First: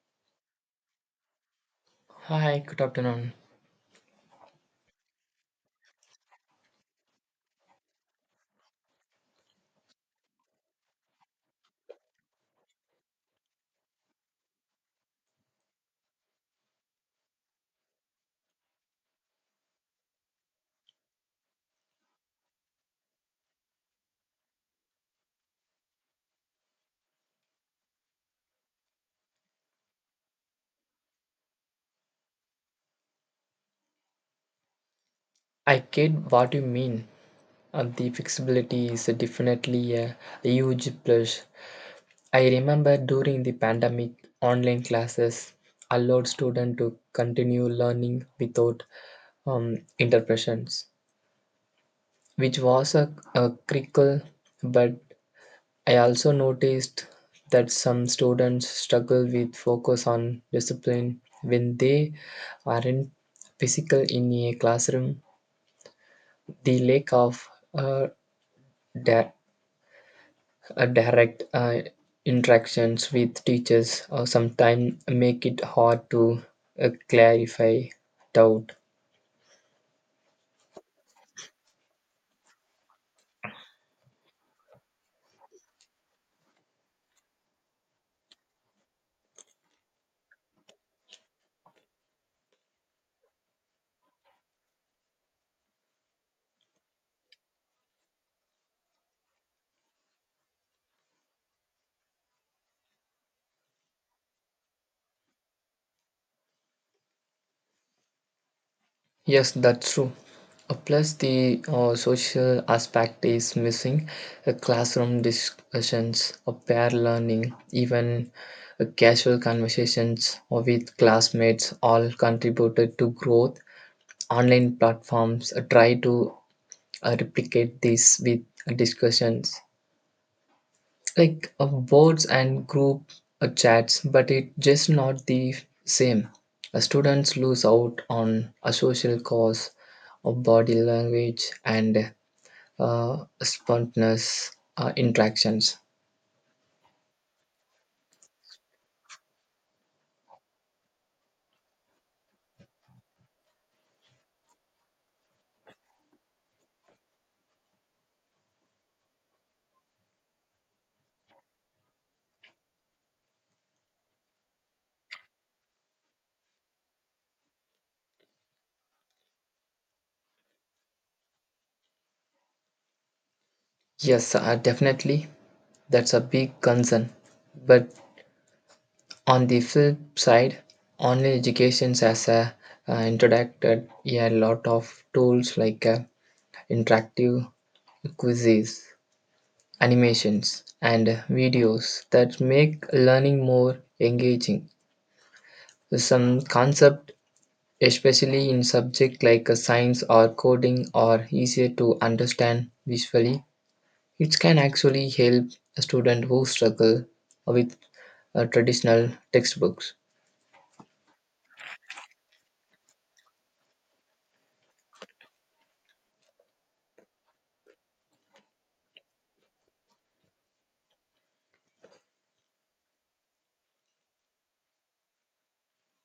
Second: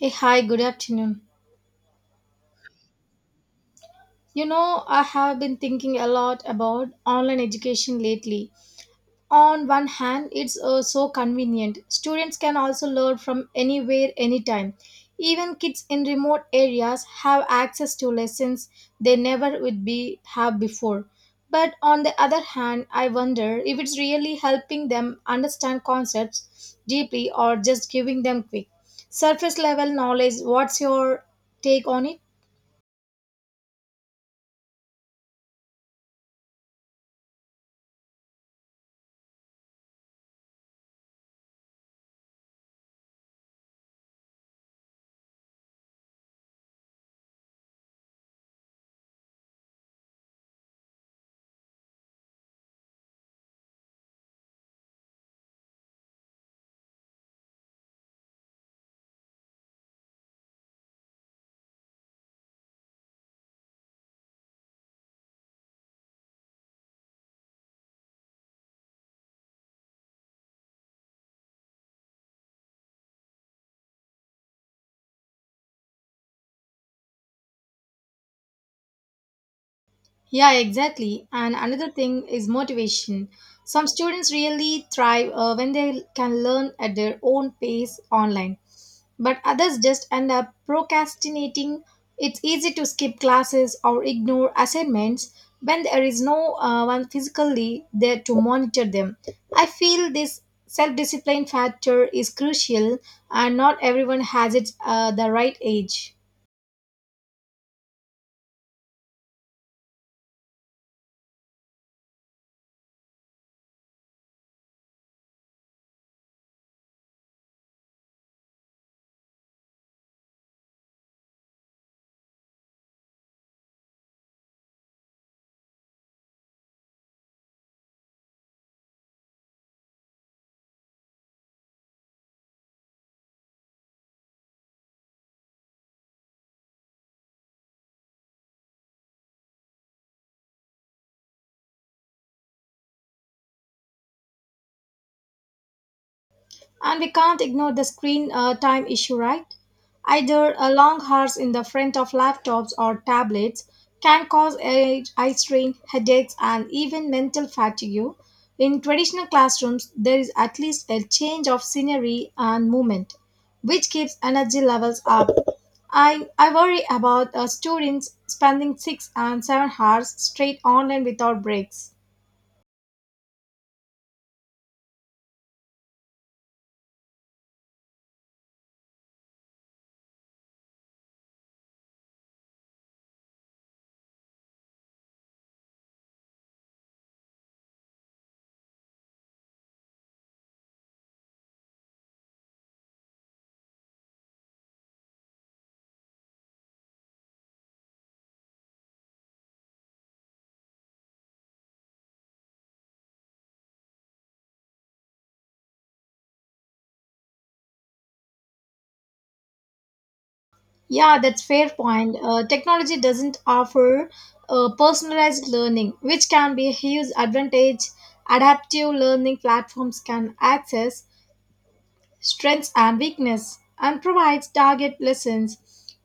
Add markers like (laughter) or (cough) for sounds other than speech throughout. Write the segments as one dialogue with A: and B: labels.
A: Hey, hi, good afternoon.
B: Hi, good afternoon.
A: You know, I have been thinking a lot about online education lately. On one hand, it's so convenient. Students can also learn from anywhere, anytime. Even kids in remote areas have access to lessons they never would be have before. But on the other hand, I wonder if it's really helping them understand concepts deeply or just giving them quick surface level knowledge. What's your take on it?
B: I get what you mean. The flexibility is definitely a huge plus. I remember during the pandemic, online classes allowed students to continue learning without interruptions, which was a critical. But I also noticed that some students struggle with focus on discipline when they aren't physical in a classroom. The lack of uh, di- direct interactions with teachers sometimes make it hard to clarify doubt.
A: Yeah, exactly. And another thing is motivation. Some students really thrive when they can learn at their own pace online, but others just end up procrastinating. It's easy to skip classes or ignore assignments when there is no one physically there to monitor them. I feel this self discipline factor is crucial, and not everyone has it the right age.
B: Yes, that's true. Plus, the social aspect is missing. Classroom discussions, pair learning, even casual conversations with classmates all contributed to growth. Online platforms try to replicate this with discussions like boards and group chats, but it's just not the same. Students lose out on a social cause of body language and uh, spontaneous interactions.
A: And we can't ignore the screen time issue, right? Either a long hours in the front of laptops or tablets can cause age, eye strain, headaches, and even mental fatigue. In traditional classrooms, there is at least a change of scenery and movement, which keeps energy levels up. I worry about students spending 6 and 7 hours straight online without breaks.
B: Yes, definitely, that's a big concern. But on the flip side, online education has introduced a lot of tools like interactive quizzes, animations, and videos that make learning more engaging. Some concepts, especially in subjects like science or coding, are easier to understand visually. It can actually help a student who struggle with traditional textbooks.
A: Yeah, that's fair point. Technology doesn't offer personalized learning, which can be a huge advantage. Adaptive learning platforms can access strengths and weakness and provides target lessons.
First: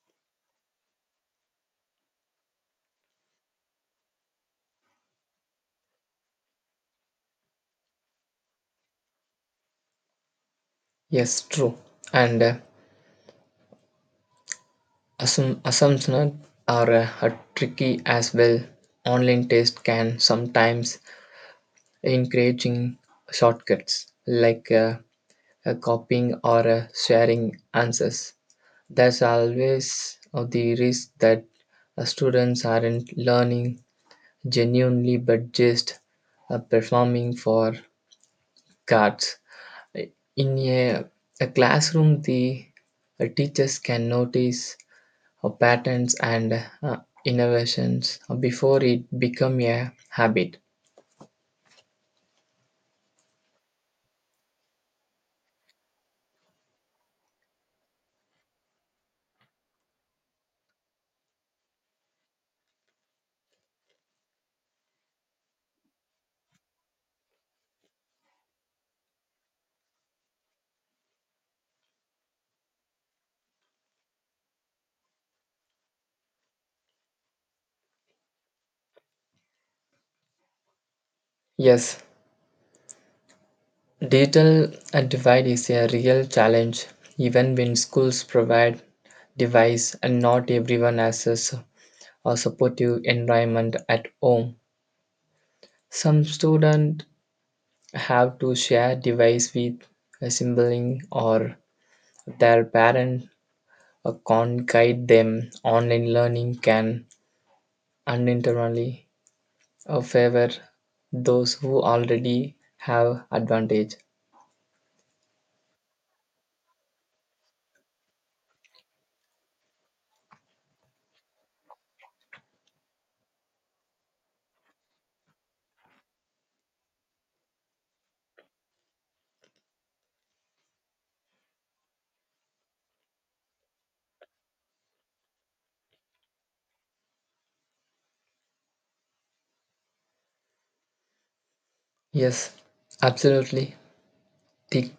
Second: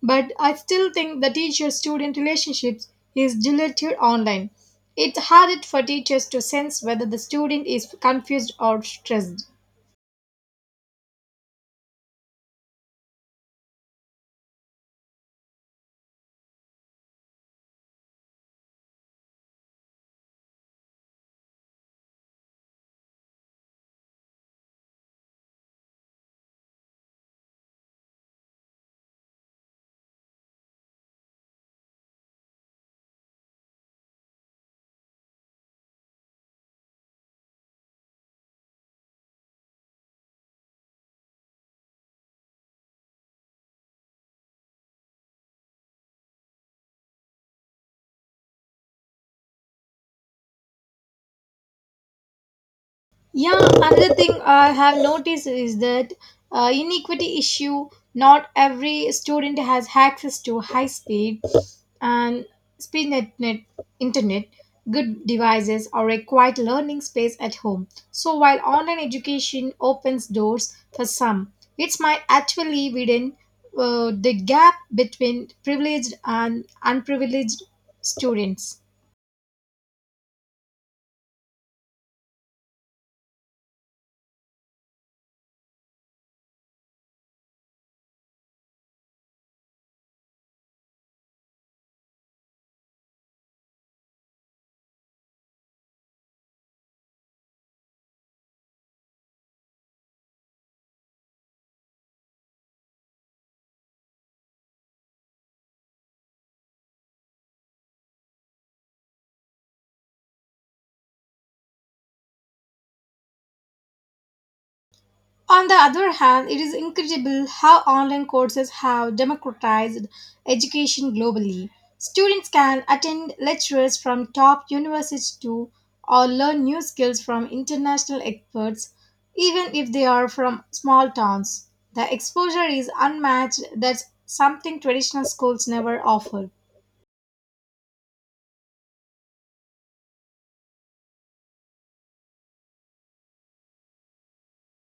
A: But I still think the teacher-student relationships is diluted online. It's harder for teachers to sense whether the student is confused or stressed.
B: Yes, true. And assumptions are tricky as well. Online tests can sometimes encouraging shortcuts, like copying or sharing answers. There's always the risk that students aren't learning genuinely but just performing for cards. In a classroom, the teachers can notice patterns and innovations before it become a habit.
A: Yeah, another thing I have noticed is that inequity issue. Not every student has access to high speed and speed net, net internet, good devices, or a quiet learning space at home. So while online education opens doors for some, it might actually widen the gap between privileged and unprivileged students.
B: Yes, digital divide is a real challenge, even when schools provide device, and not everyone has a supportive environment at home. Some students have to share device with a sibling, or their parent can't guide them. Online learning can unintentionally favor those who already have advantage.
A: On the other hand, it is incredible how online courses have democratized education globally. Students can attend lectures from top universities too, or learn new skills from international experts, even if they are from small towns. The exposure is unmatched, that's something traditional schools never offer.
B: Yes, absolutely. The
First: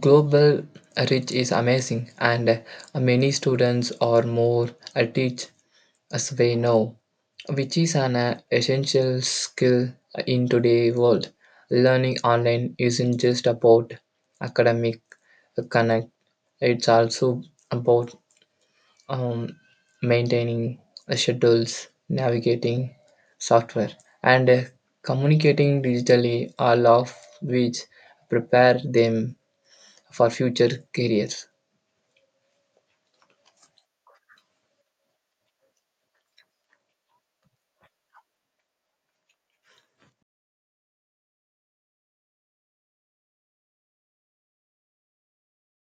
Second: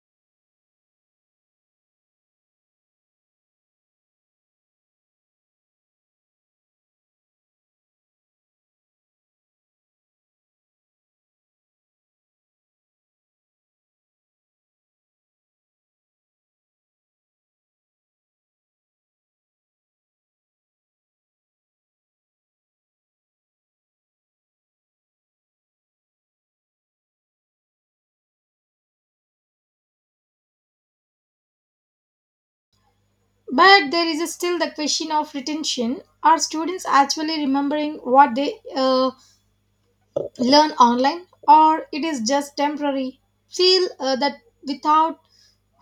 B: global reach is amazing, and many students are more teach, as we know, which is an essential skill in today's world. Learning online isn't just about academic connect; it's also about um, maintaining schedules, navigating software, and communicating digitally, all of which prepare them for future careers.
A: But there is still the question of retention. Are students actually remembering what they learn online or it is just temporary feel that without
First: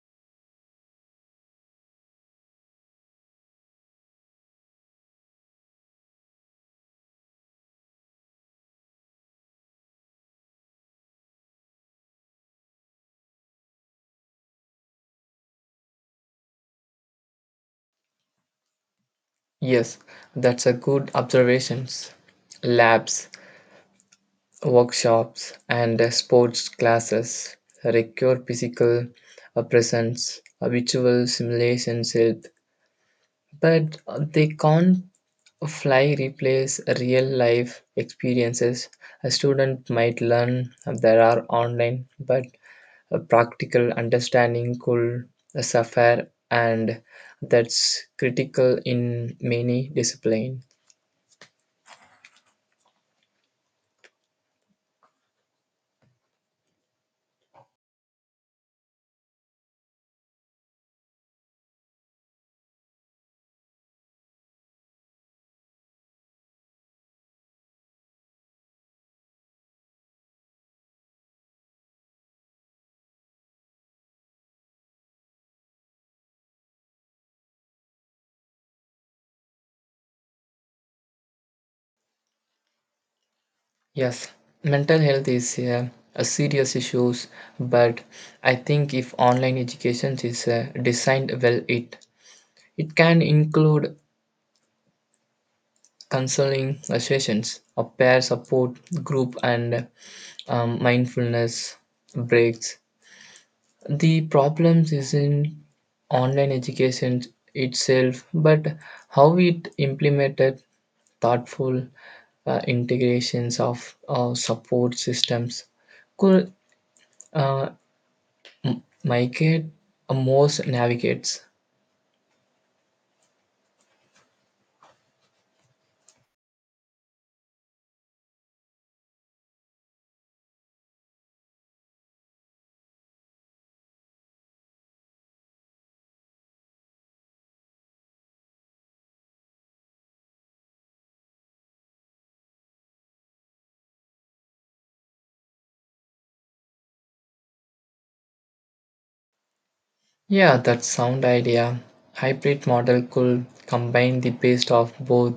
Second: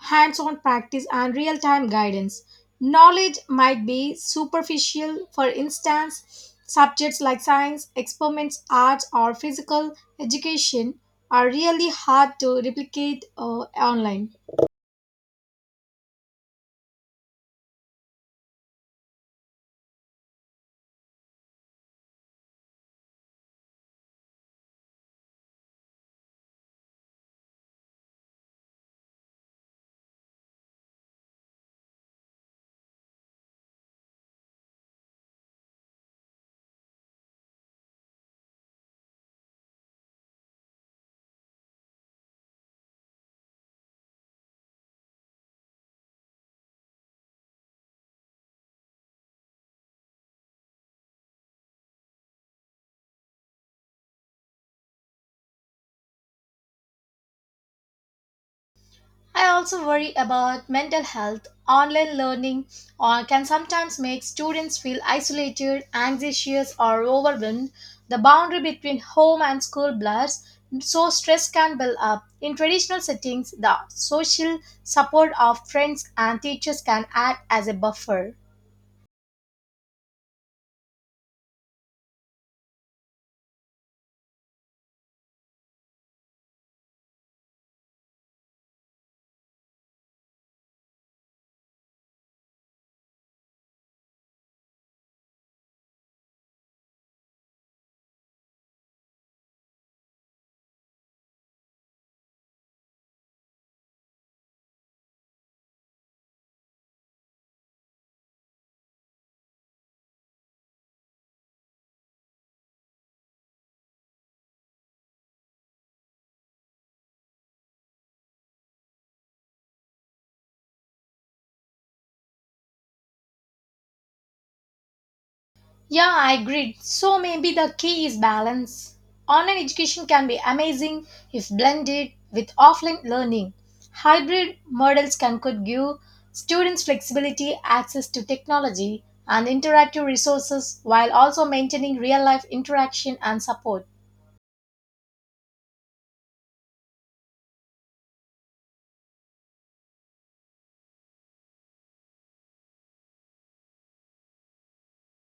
A: hands-on practice and real-time guidance knowledge might be superficial. For instance, subjects like science experiments, arts, or physical education are really hard to replicate online.
B: Yes, that's a good observations. Labs, workshops, and sports classes require physical presence. Visual simulations help, but they can't fly replace real life experiences. A student might learn there are online, but a practical understanding could suffer, and that's critical in many disciplines.
A: I also worry about mental health. Online learning can sometimes make students feel isolated, anxious, or overwhelmed. The boundary between home and school blurs, so stress can build up. In traditional settings, the social support of friends and teachers can act as a buffer.
B: Yes, mental health is a serious issues, but I think if online education is designed well, it can include counseling sessions, a peer support group, and mindfulness breaks. The problems isn't online education itself, but how it implemented. Thoughtful integrations of support systems could uh, migrate a most navigates.
A: Yeah, I agree. So maybe the key is balance. Online education can be amazing if blended with offline learning. Hybrid models can could give students flexibility, access to technology, and interactive resources while also maintaining real life interaction and support.
B: Yeah, that sound idea. Hybrid model could combine the best of both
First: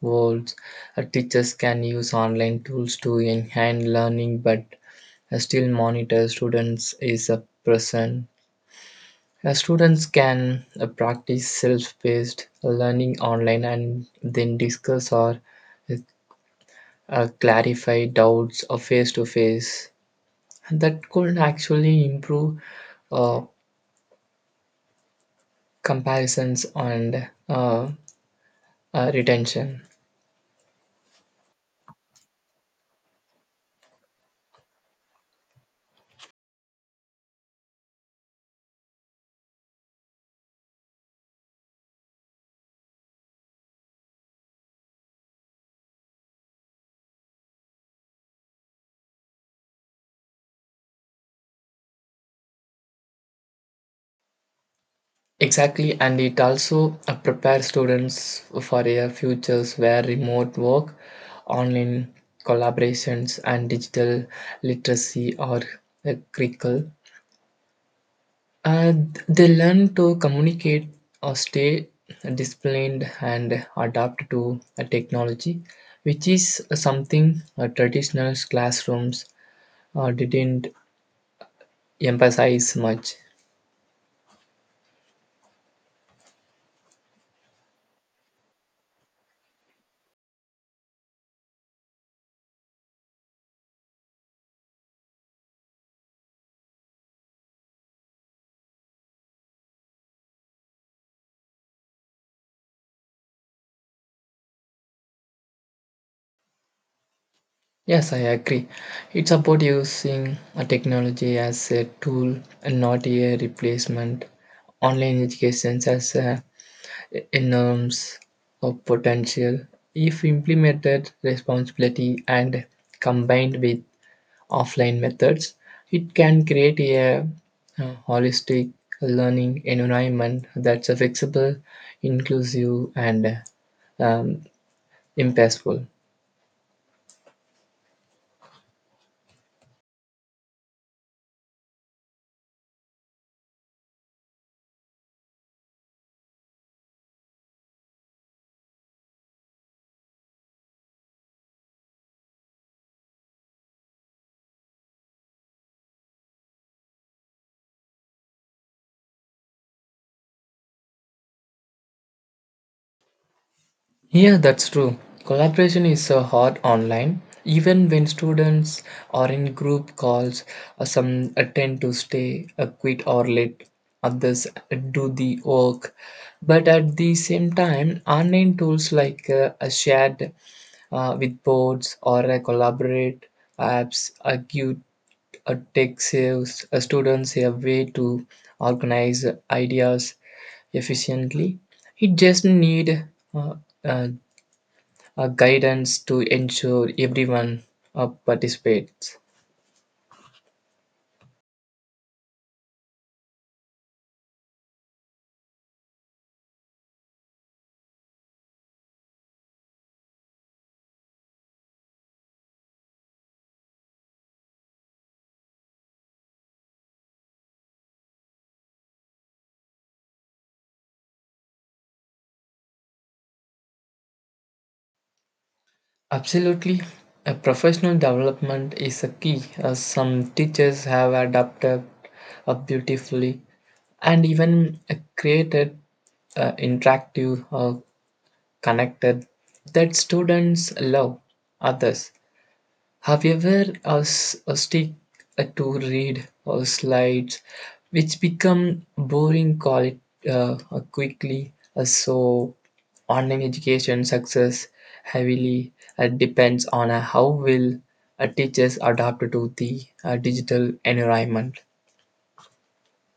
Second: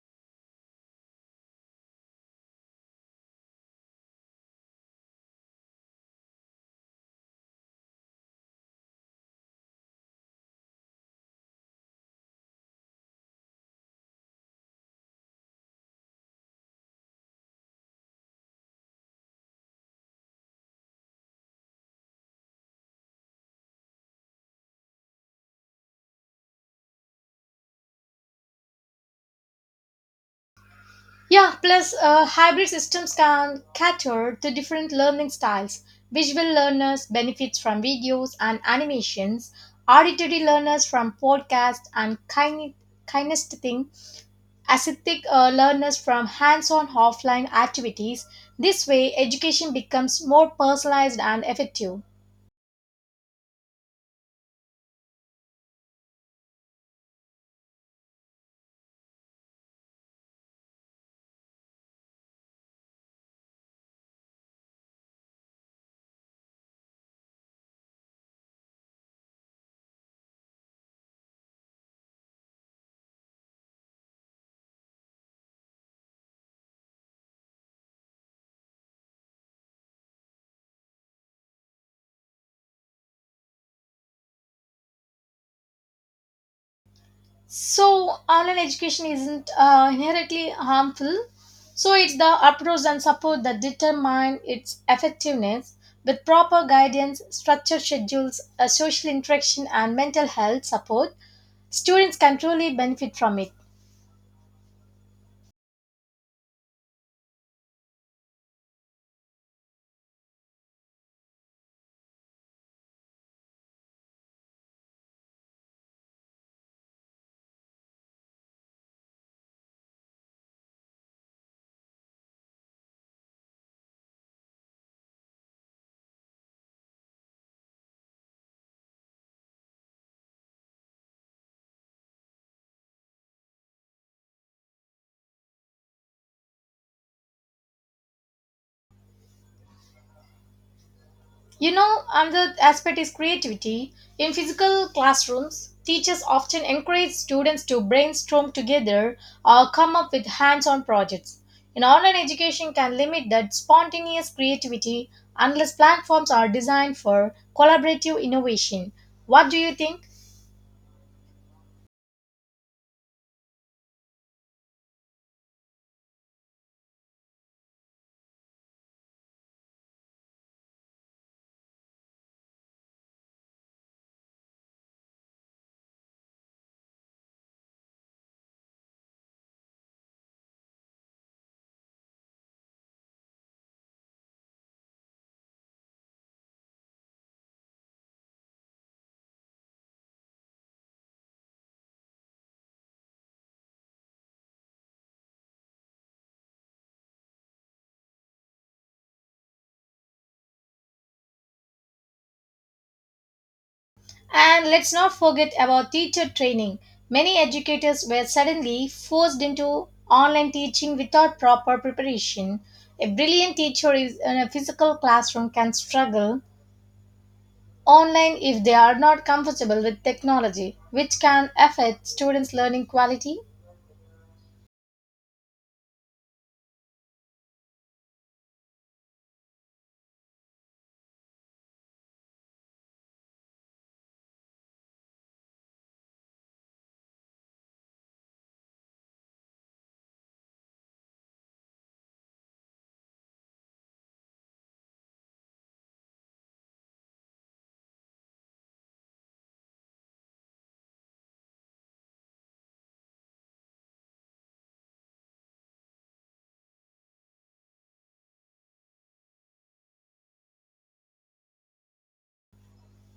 B: worlds. Teachers can use online tools to enhance learning, but still monitor students is a present. Students can practice self-paced learning online and then discuss or uh, clarify doubts or face to face. That could actually improve uh, comparisons and retention.
A: Yeah, plus hybrid systems can cater to different learning styles. Visual learners benefit from videos and animations, auditory learners from podcasts and kinesthetic, aesthetic learners from hands-on offline activities. This way, education becomes more personalized and effective.
B: Exactly, and it also prepares students for a futures where remote work, online collaborations, and digital literacy are critical. They learn to communicate or stay disciplined and adapt to technology, which is something traditional classrooms didn't emphasize much.
A: So, online education isn't inherently harmful. So, it's the approach and support that determine its effectiveness. With proper guidance, structured schedules, social interaction, and mental health support, students can truly benefit from it.
B: Yes, I agree. It's about using a technology as a tool and not a replacement. Online education has a enormous of potential if implemented responsibility and combined with offline methods. It can create a holistic learning environment that's flexible, inclusive, and um, impactful.
A: You know, another aspect is creativity. In physical classrooms, teachers often encourage students to brainstorm together or come up with hands on projects. In online education, can limit that spontaneous creativity unless platforms are designed for collaborative innovation. What do you think?
B: Yeah, that's true. Collaboration is hard online. Even when students are in group calls, some tend to stay, quit or late. Others do the work. But at the same time, online tools like a shared with boards or a collaborate apps give tech saves students a way to organize ideas efficiently. It just need uh, uh, guidance to ensure everyone participates.
A: And let's not forget about teacher training. Many educators were suddenly forced into online teaching without proper preparation. A brilliant teacher is in a physical classroom can struggle online if they are not comfortable with technology, which can affect students' learning quality.
B: Absolutely. A professional development is a key. Some teachers have adapted beautifully and even created interactive connected that students love. Others have you ever us a stick to read or slides, which become boring, call it quickly. So online education success heavily depends on how will teachers adapt to the digital environment.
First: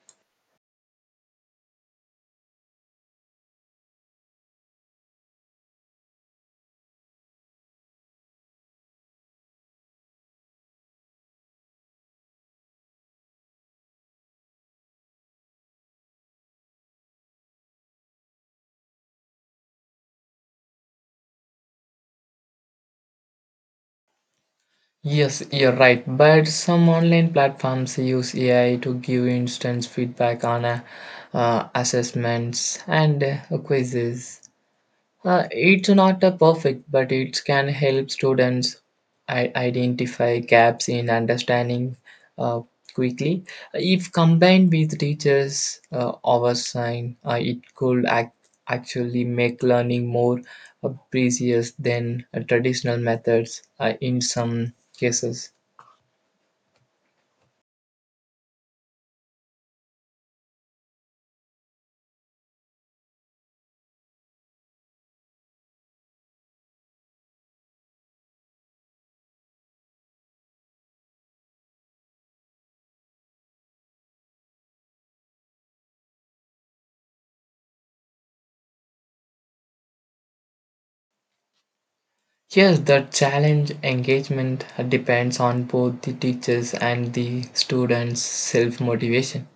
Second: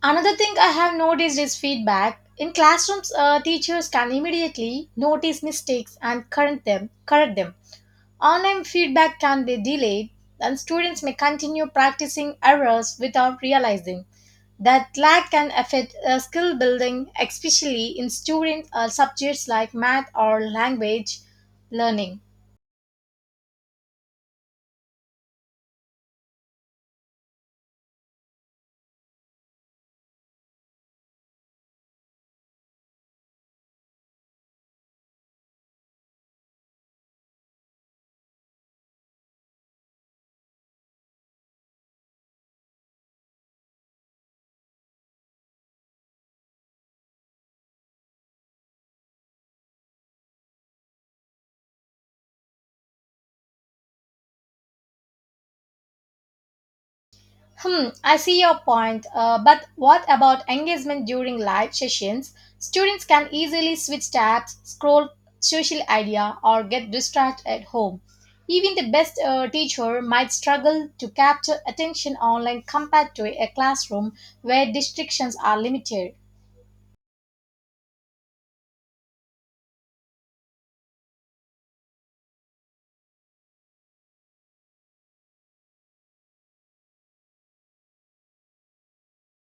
A: Another thing I have noticed is feedback. In classrooms, teachers can immediately notice mistakes and correct them. Online feedback can be delayed, and students may continue practicing errors without realizing that lag can affect skill building, especially in student subjects like math or language learning.
B: Yes, you're right. But some online platforms use AI to give instant feedback on assessments and quizzes. It's not a perfect, but it can help students identify gaps in understanding uh, quickly. If combined with teachers' oversight, it could actually make learning more precise than traditional methods in some cases.
A: Hmm, I see your point. But what about engagement during live sessions? Students can easily switch tabs, scroll social media, or get distracted at home. Even the best teacher might struggle to capture attention online compared to a classroom where distractions are limited.
B: Yes, the challenge engagement depends on both the teachers and the students' self motivation.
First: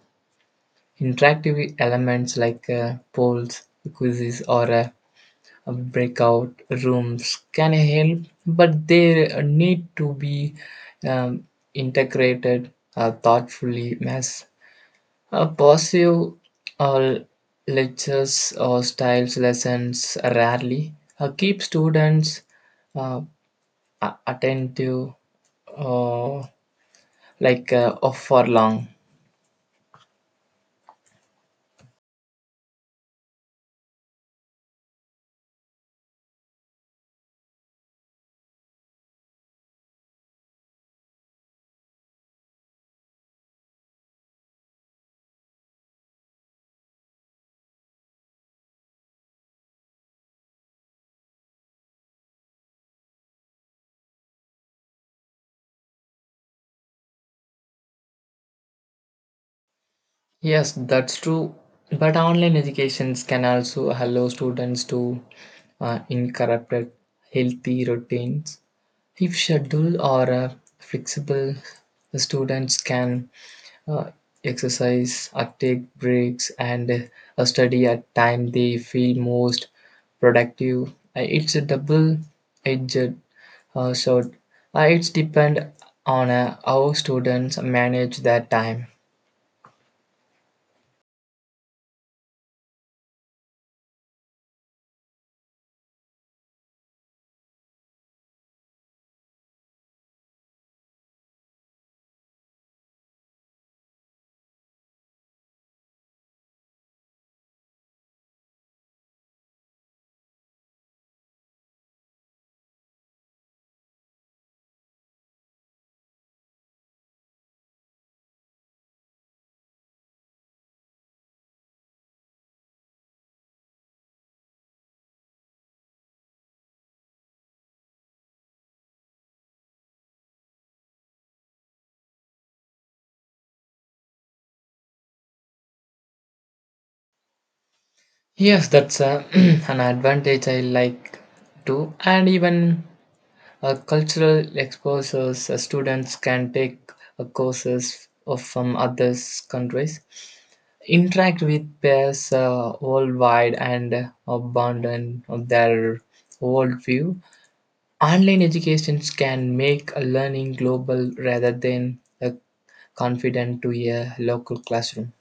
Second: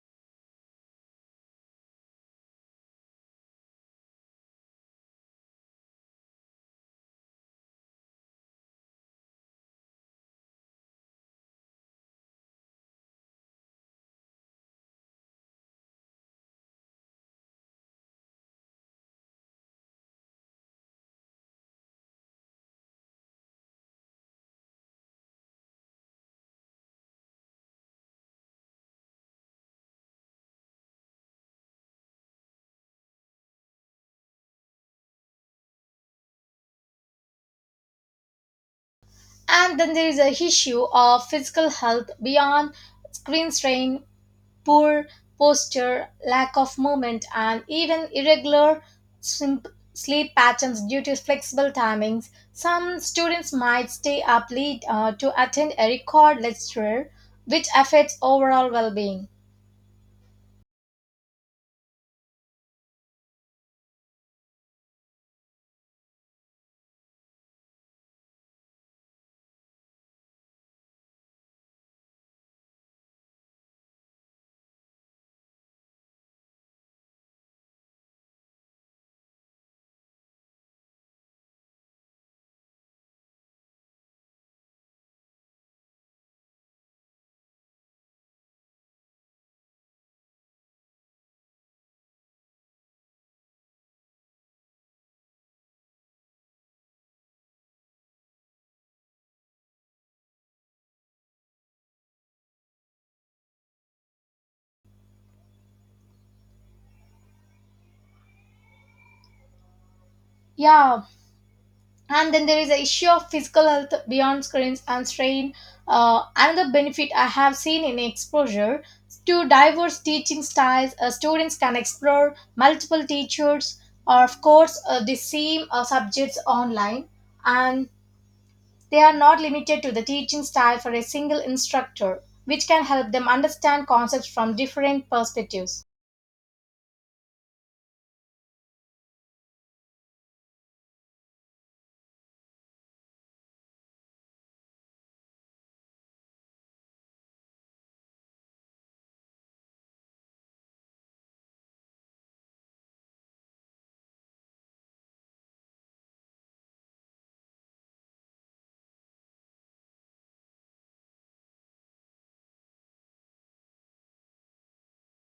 B: Interactive elements like polls, quizzes, or breakout rooms can help, but they need to be um, integrated thoughtfully, as passive or lectures or styles lessons rarely keep students uh, attentive uh, like for long.
A: And then there is a issue of physical health beyond screen strain. Poor posture, lack of movement, and even irregular sim- sleep patterns due to flexible timings. Some students might stay up late to attend a record lecture, which affects overall well being.
B: Yes, that's true. But online educations can also allow students to incorporate healthy routines. If schedule or flexible, the students can uh, exercise, take breaks, and study at time they feel most productive. It's a double-edged sword. It's depend on how students manage their time.
A: Yeah, and then there is the issue of physical health beyond screens and strain. Another benefit I have seen in exposure to diverse teaching styles. Students can explore multiple teachers or of course the same subjects online, and they are not limited to the teaching style for a single instructor, which can help them understand concepts from different perspectives.
B: Yes, that's a, (clears throat) an advantage I like too. And even cultural exposures, students can take courses of, from other countries, interact with peers worldwide, and abandon their worldview. Online educations can make a learning global rather than confident to a local classroom.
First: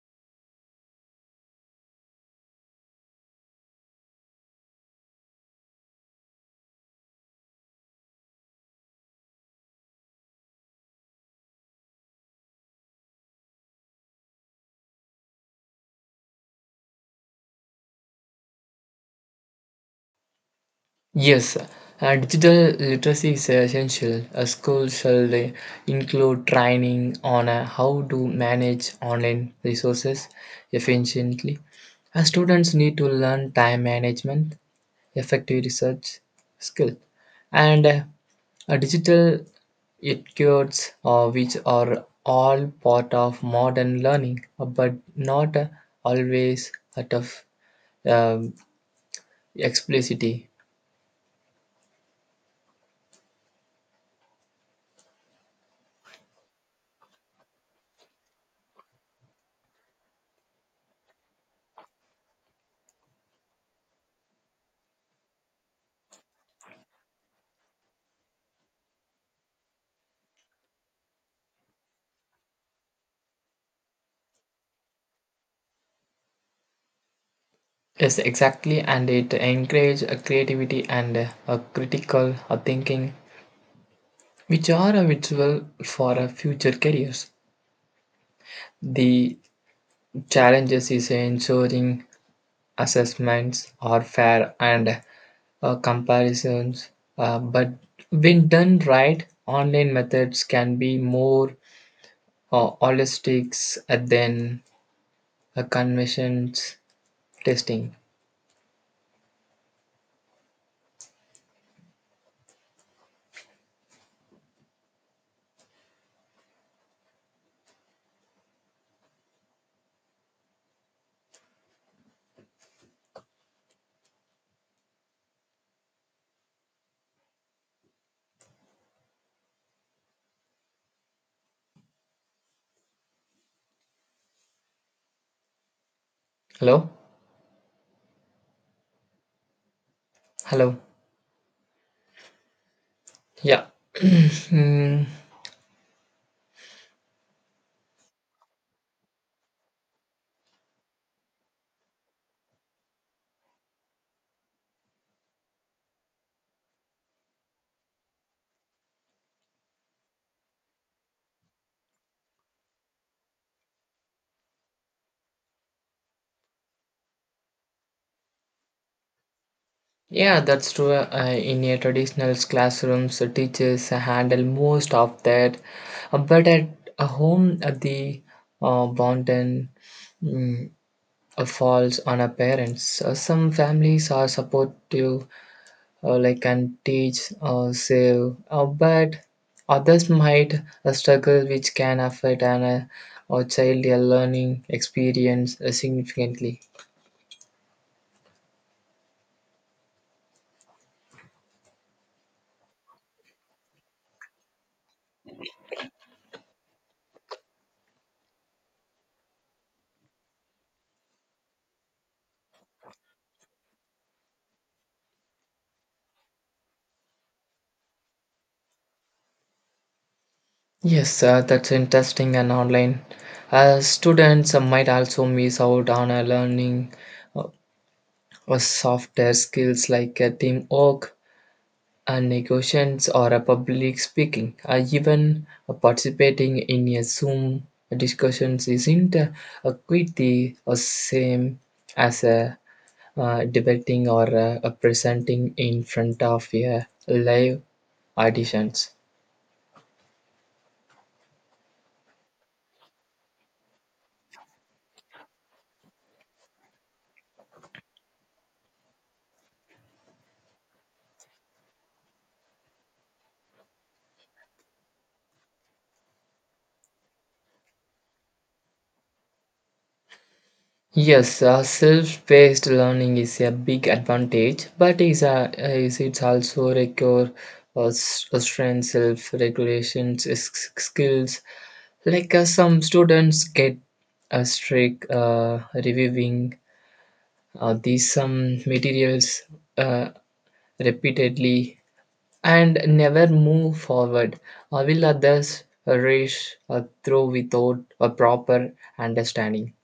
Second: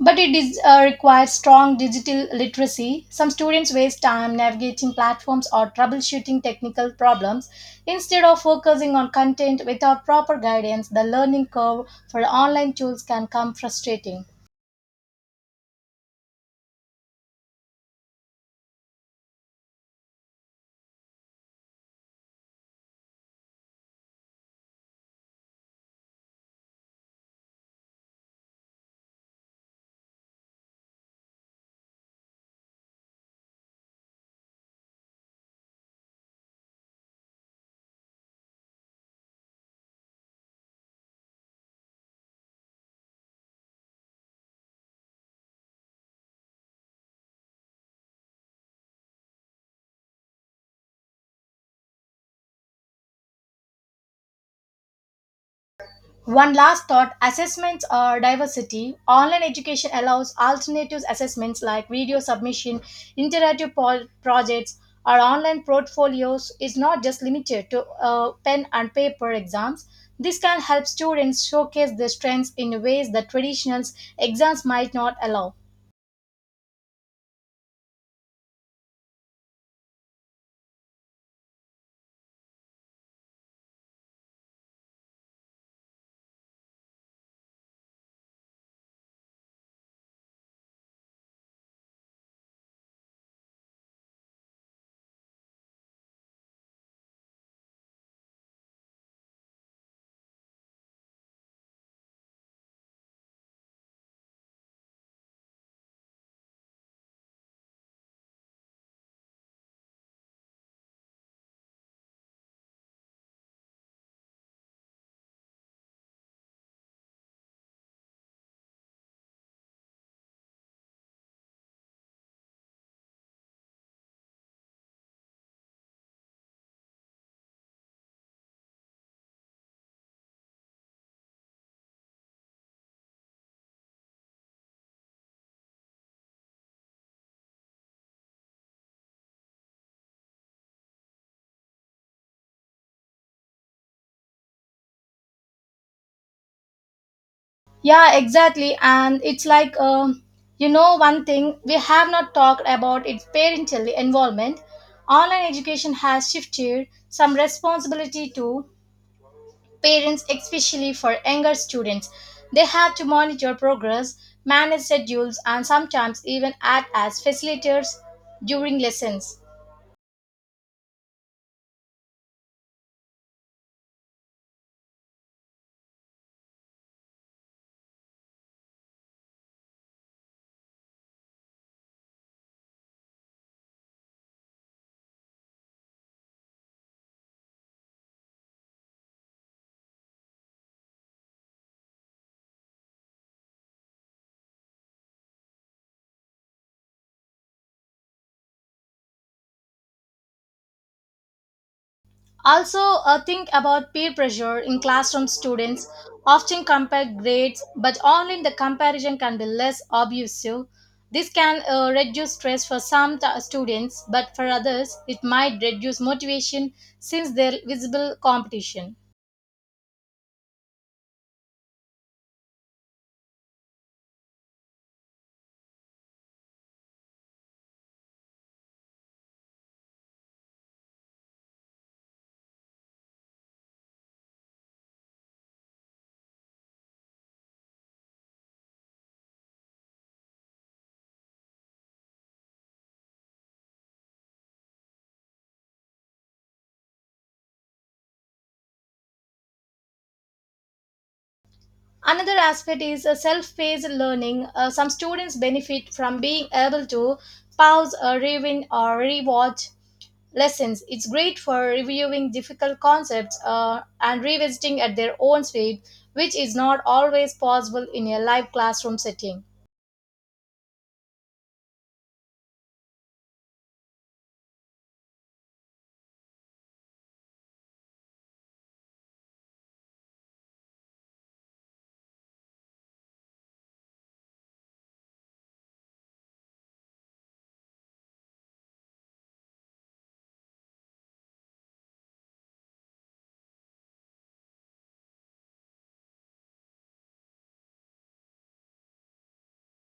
A: But it is, requires strong digital literacy. Some students waste time navigating platforms or troubleshooting technical problems. Instead of focusing on content without proper guidance, the learning curve for online tools can come frustrating.
B: Yes, digital literacy is essential. A school should include training on how to manage online resources efficiently. Students need to learn time management, effective research skill, and a digital etiquettes, which are all part of modern learning, but not always out of um, explicitly.
A: One last thought, assessments are diversity. Online education allows alternative assessments like video submission, interactive projects, or online portfolios, is not just limited to pen and paper exams. This can help students showcase their strengths in ways that traditional exams might not allow.
B: Yes, exactly, and it encourages creativity and a critical thinking, which are a virtual for future careers. The challenges is ensuring assessments are fair and comparisons, but when done right, online methods can be more holistic than conventions testing. Hello, hello, yeah. (clears throat) Hmm.
A: Yeah, exactly. And it's like, one thing we have not talked about is parental involvement. Online education has shifted some responsibility to parents, especially for younger students. They have to monitor progress, manage schedules, and sometimes even act as facilitators during lessons.
B: Yeah, that's true. In a traditional classrooms, teachers handle most of that. But at a home, the burden mm, falls on our parents. Some families are supportive, like can teach, save, but others might struggle, which can affect an a child learning experience significantly.
A: Also, think about peer pressure in classroom. Students often compare grades, but online the comparison can be less obtrusive. This can reduce stress for some students, but for others, it might reduce motivation since there is visible competition.
B: Yes, that's interesting, and online, students might also miss out on learning uh, softer skills like teamwork, negotiations, or public speaking. Even participating in a Zoom discussions isn't quite the same as debating or presenting in front of a live audience.
A: Another aspect is self-paced learning. Some students benefit from being able to pause, rewind, or rewatch lessons. It's great for reviewing difficult concepts and revisiting at their own speed, which is not always possible in a live classroom setting.
B: Yes, self-paced learning is a big advantage, but is a is it's also require strength, self-regulation skills. Like some students get a strict reviewing these some materials uh, repeatedly and never move forward. Will others rush through without a proper understanding?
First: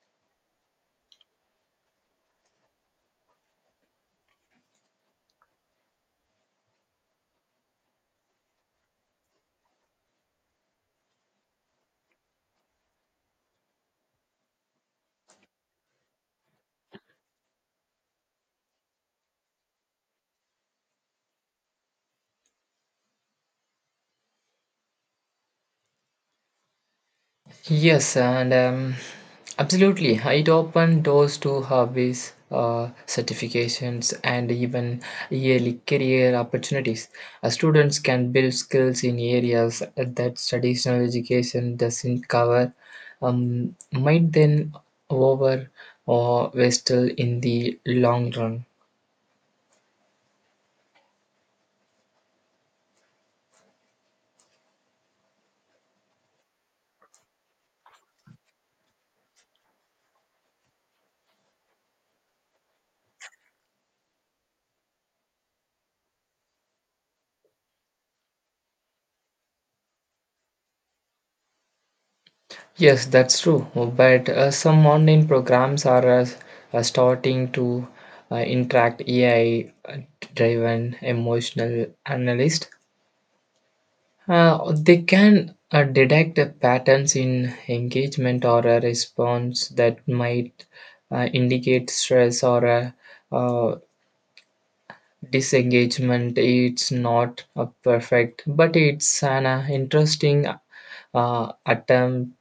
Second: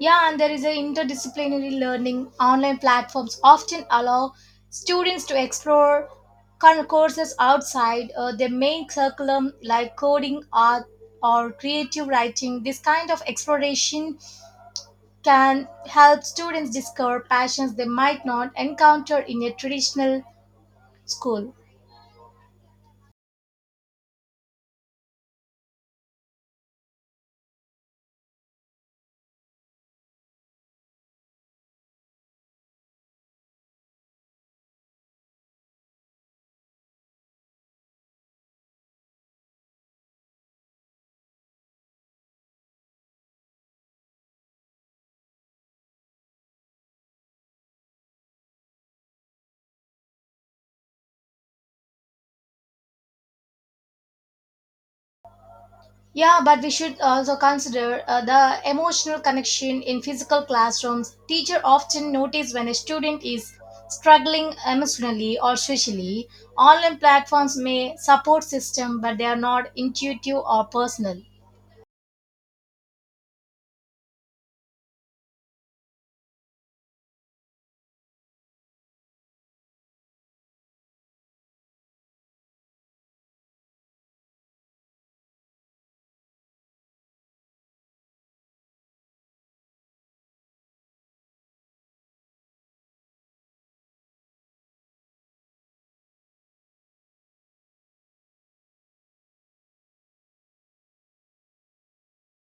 A: Yeah, and there is a interdisciplinary learning. Online platforms often allow students to explore courses outside their main curriculum, like coding, art, or creative writing. This kind of exploration can help students discover passions they might not encounter in a traditional school.
B: Yes, and absolutely. It opened doors to hobbies, certifications, and even yearly career opportunities. Students can build skills in areas that traditional education doesn't cover, might then over or waste in the long run.
A: Yeah, but we should also consider the emotional connection in physical classrooms. Teacher often notice when a student is struggling emotionally or socially. Online platforms may support system, but they are not intuitive or personal.
B: Yes, that's true. But some online programs are starting to interact AI-driven emotional analyst. They can detect patterns in engagement or a response that might indicate stress or a, uh, disengagement. It's not a perfect, but it's an interesting attempt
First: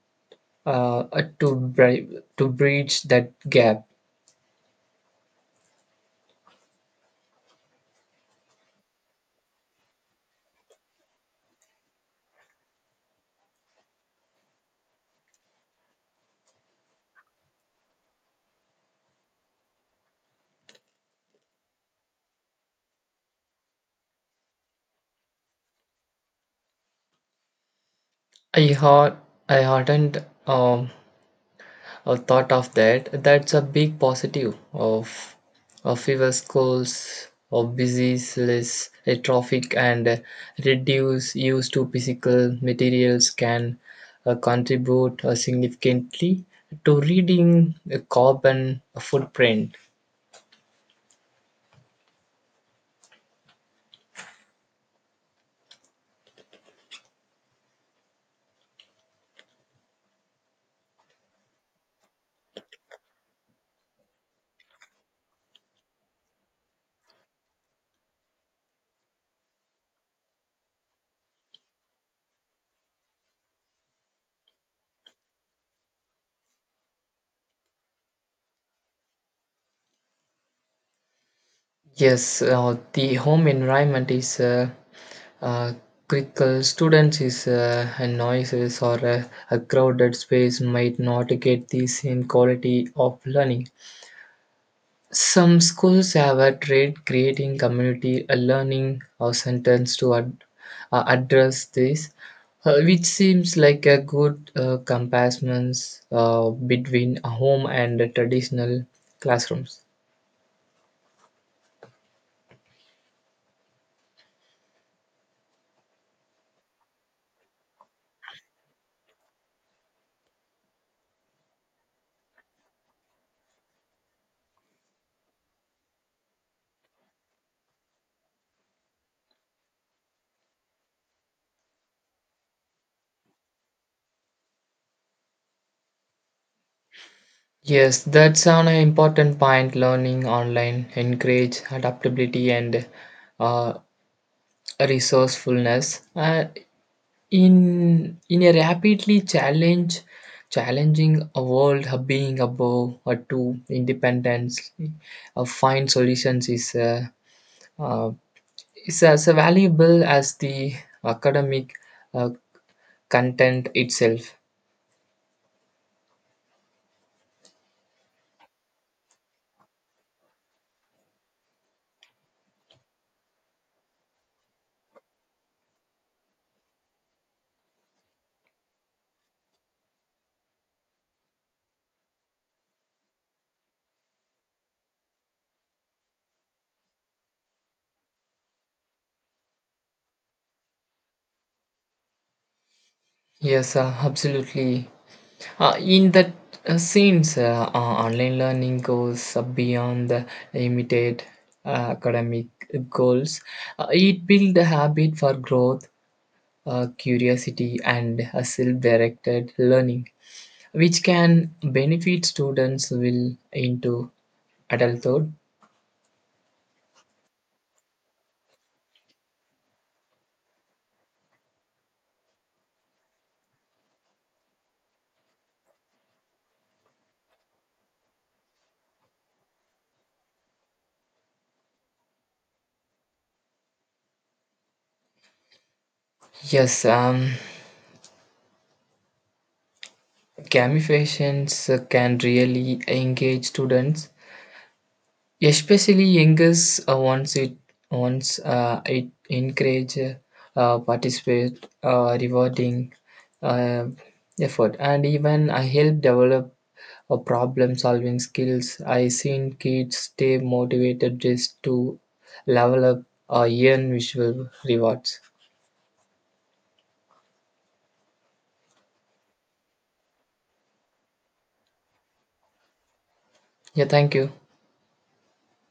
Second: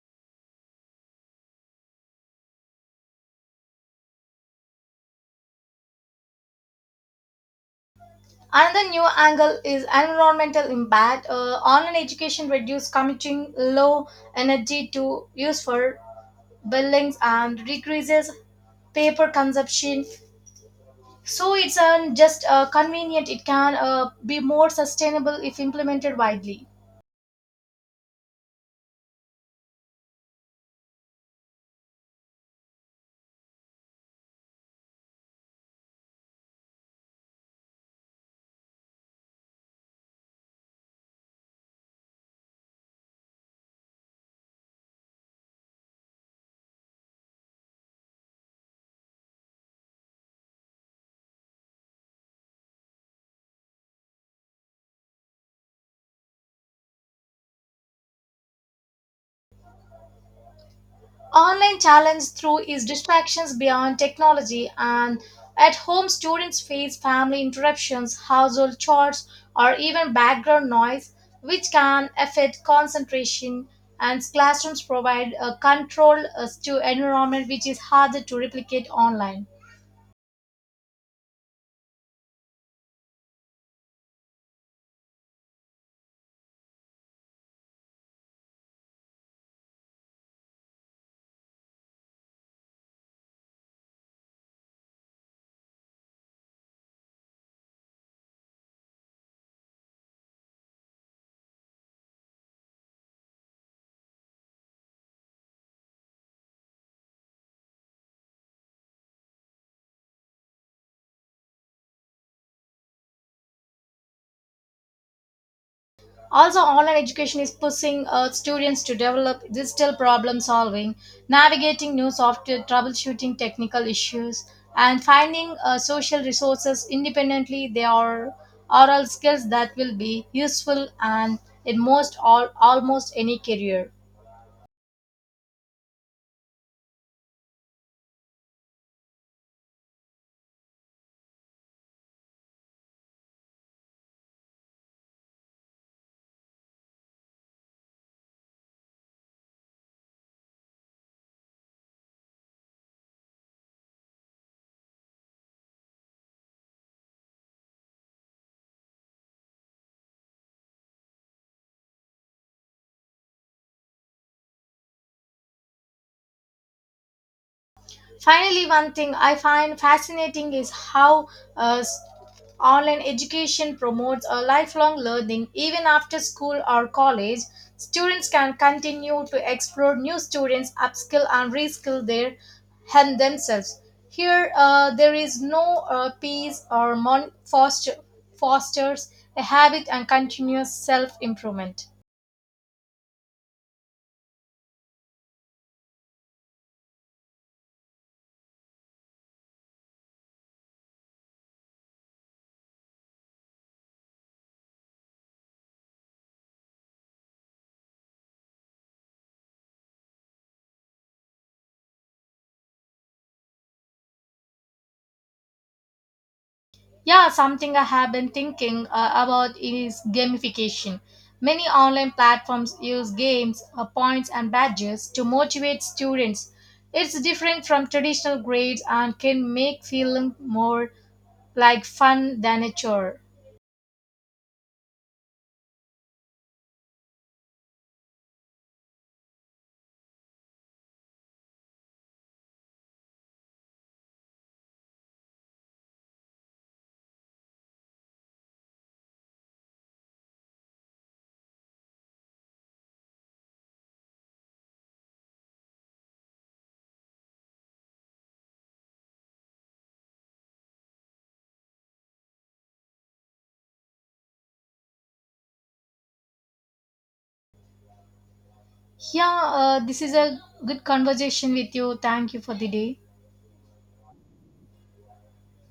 B: uh, to bridge that gap.
A: Another new angle is environmental impact. Online education reduces commuting, low energy to use for buildings, and decreases paper consumption. So it's just convenient. It can be more sustainable if implemented widely.
B: I had I hadn't um, thought of that. That's a big positive of fewer schools of disease, less traffic, and reduce use to physical materials can contribute significantly to reading the carbon footprint.
A: Online challenge through is distractions beyond technology, and at home students face family interruptions, household chores, or even background noise, which can affect concentration. And classrooms provide a controlled environment which is harder to replicate online.
B: Yes, the home environment is uh, critical. Students is a noises or a crowded space might not get the same quality of learning. Some schools have a trade creating community a learning or sentence to address this, which seems like a good comparison between a home and a traditional classrooms.
A: Also, online education is pushing students to develop digital problem solving, navigating new software, troubleshooting technical issues, and finding social resources independently. They are oral skills that will be useful and in most all almost any career.
B: Yes, that's an important point. Learning online encourage adaptability and uh, resourcefulness. In a rapidly challenge challenging a world, being above or to independence, find solutions is uh, as valuable as the academic uh, content itself.
A: Finally, one thing I find fascinating is how uh, s- online education promotes a lifelong learning even after school or college. Students can continue to explore new students, upskill and reskill their and themselves. Here, there is no peace or fosters a habit and continuous self improvement.
B: Yes, absolutely. In that scenes, online learning goes beyond the immediate academic goals. It builds a habit for growth, curiosity, and self-directed learning, which can benefit students will into adulthood.
A: Yeah, something I have been thinking about is gamification. Many online platforms use games, points, and badges to motivate students. It's different from traditional grades and can make feeling more like fun than a chore.
B: Yes, gamifications can really engage students, especially youngers. Once it encourage participate rewarding uh, effort, and even I help develop a problem solving skills. I seen kids stay motivated just to level up or earn visual rewards.
A: Yeah, this is a good conversation with you. Thank you for the day.
B: Yeah, thank you.